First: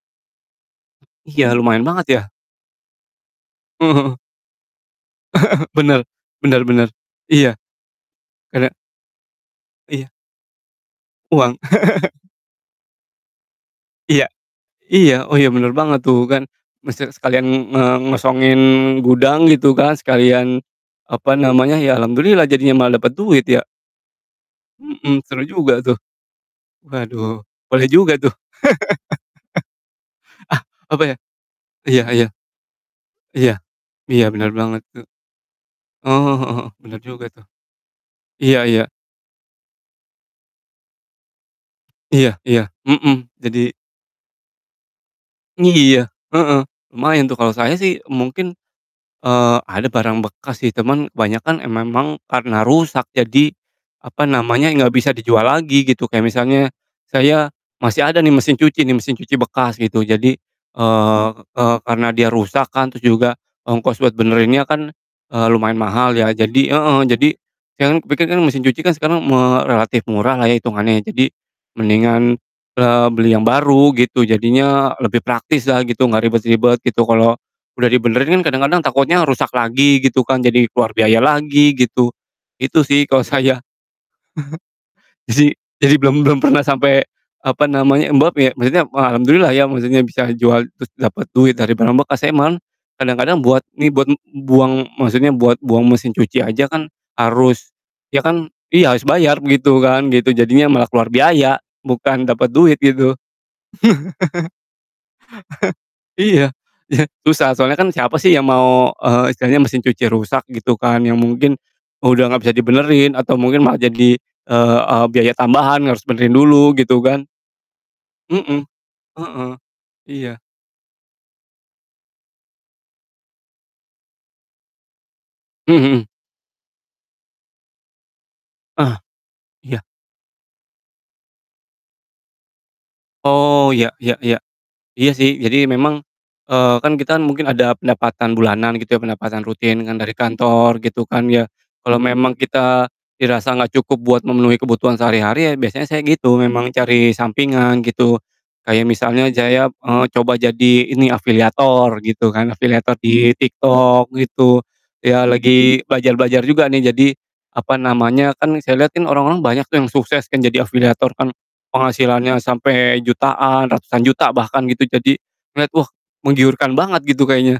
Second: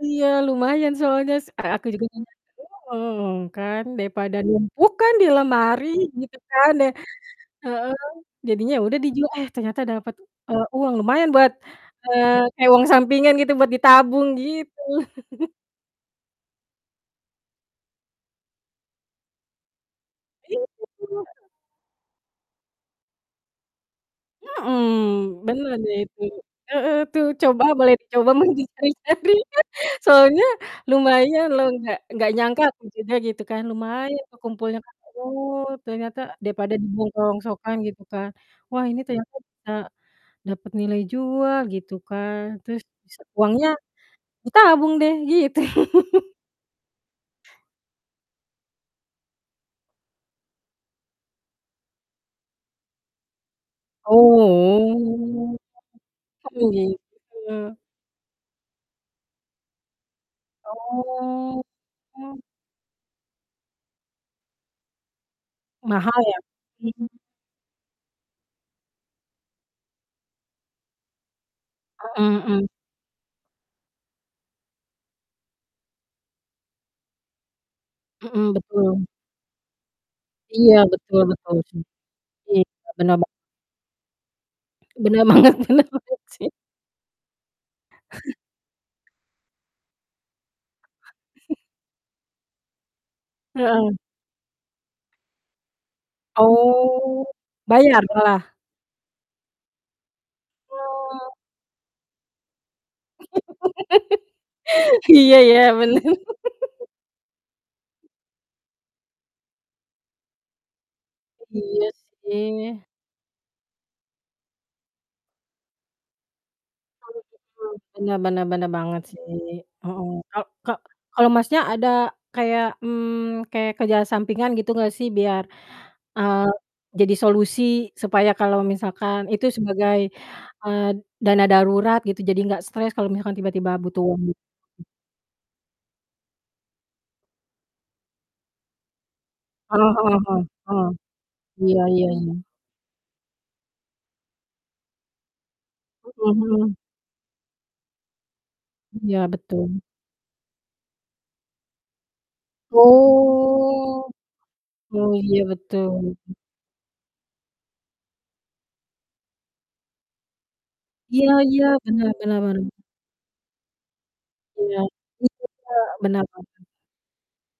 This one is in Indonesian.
Iya lumayan soalnya Iya, s a lumayan aku banget juga ya. kan. [unintelligible] Heeh, kan Heeh heeh. daripada numpuk kan di lemari Bener, gitu bener kan de bener. Iya, heeh, agak jadinya udah dijual, eh ternyata Iya. dapat, eee, uang lumayan buat, Uang. eee, kayak uang sampingan gitu buat Iya. ditabung gitu. Iya, oh iya bener banget tuh kan maksudnya sekalian mengosongin gudang gitu kan, sekalian apa [unintelligible] namanya, ya alhamdulillah jadinya malah dapet duit ya. Mhm, seru Mhm, bener juga deh tuh. itu. Heeh, tuh Waduh coba boleh boleh juga dicoba tuh. mencari-cari soalnya Ah, apanya? lumayan loh. Nggak Iya iya. nggak nyangka aku juga gitu Iya, kan, lumayan iya ke bener kumpulnya banget Kak. tuh. Oh Oh, ternyata heeh heeh, daripada bener dibuang ke juga tuh. rongsokan gitu kan, Iya iya. wah ini ternyata bisa dapet nilai jual gitu Iya kan. iya. Terus bisa Mhm, uangnya jadi ditabung deh gitu. Iya, heeh. Lumayan tuh kalo saya sih mungkin, eee, ada barang bekas sih teman kebanyakan emang karena rusak jadi apa namanya, gak bisa dijual Oh, lagi gitu kayak kok misalnya saya begitu. masih ada nih mesin cuci nih, mesin cuci bekas gitu. Jadi, eee Oh. eee, karena dia Hmm. rusak kan terus juga ongkos buat benerinnya kan, eee, lumayan mahal Mahal ya ya. jadi heeh, Mhm. jadi sekarang pikir kan mesin cuci kan sekarang me relatif murahlah ya hitungannya, jadi mendingan, Hmm, mhm. eee, beli yang baru gitu jadinya lebih praktislah gitu gak ribet-ribet gitu. Kalo udah dibenerin kan Mhm, kadang-kadang betul. takutnya rusak lagi gitu kan jadi Iya, keluar biaya betul betul lagi sih. gitu, iya, itu sih bener kalo ba saya. Bener banget Jadi bener jadi banget belum belum sih. pernah sampe apa namanya Mbak piye maksudnya wah alhamdulillah ya maksudnya bisa jual terus dapet duit dari barang bekas emang, kadang-kadang buat Heeh. nih buat buang maksudnya buat buang mesin cuci aja kan Oh harus bayar ya kan malah? iya harus bayar gitu kan, gitu. Jadinya malah keluar Hmm. biaya bukan dapet duit gitu. Iya ya bener. Iya iya susah, soalnyakan siapa sih yang mau, eee, istilahnya mesin cuci rusak gitu kan yang mungkin Iya udah gak bisa sih. dibenerin atau mungkin malah jadi, eee eee, biaya tambahan, harus benerin dulu gitu Oh kan begitu. Bener bener, Mhm. bener banget sih. Heeh. Heeh, Iya. ka ka kalau Masnya ada kayak, mmm, kayak kerjaan sampingan gitu gak sih biar, Mmm, mhm. eee, jadi solusi supaya kalau Ah, misalkan itu iya. sebagai, eee, dana darurat gitu jadi nggak stres kalau misalkan Oh tiba-tiba ya butuh ya uang ya. gitu? Iya sih jadi memang, eee, kan kita mungkin ada pendapatan bulanan gitu ya pendapatan rutin Heeh kan dari heeh heeh, kantor eh. gitu kan ya. Iya Kalau iya iya. memang kita dirasa gak cukup buat memenuhi kebutuhan sehari-hari ya biasanya saya Mhm gitu memang mhm. cari sampingan gitu, kayak Iya misalnya jaya, betul. eee, coba jadi ini afiliator gitu kan, afiliator di Oh. TikTok gitu, Oh ya iya lagi betul. belajar-belajar juga nih jadi apa namanya, kan saya liat kan orang-orang banyak tuh yang sukses kan jadi afiliator Iya kan, iya, benar benar penghasilannya benar. sampe jutaan, ratusan juta bahkan Iya, gitu jadi setuju lihat, Kak, wah bener banget. menggiurkan banget gitu kayaknya.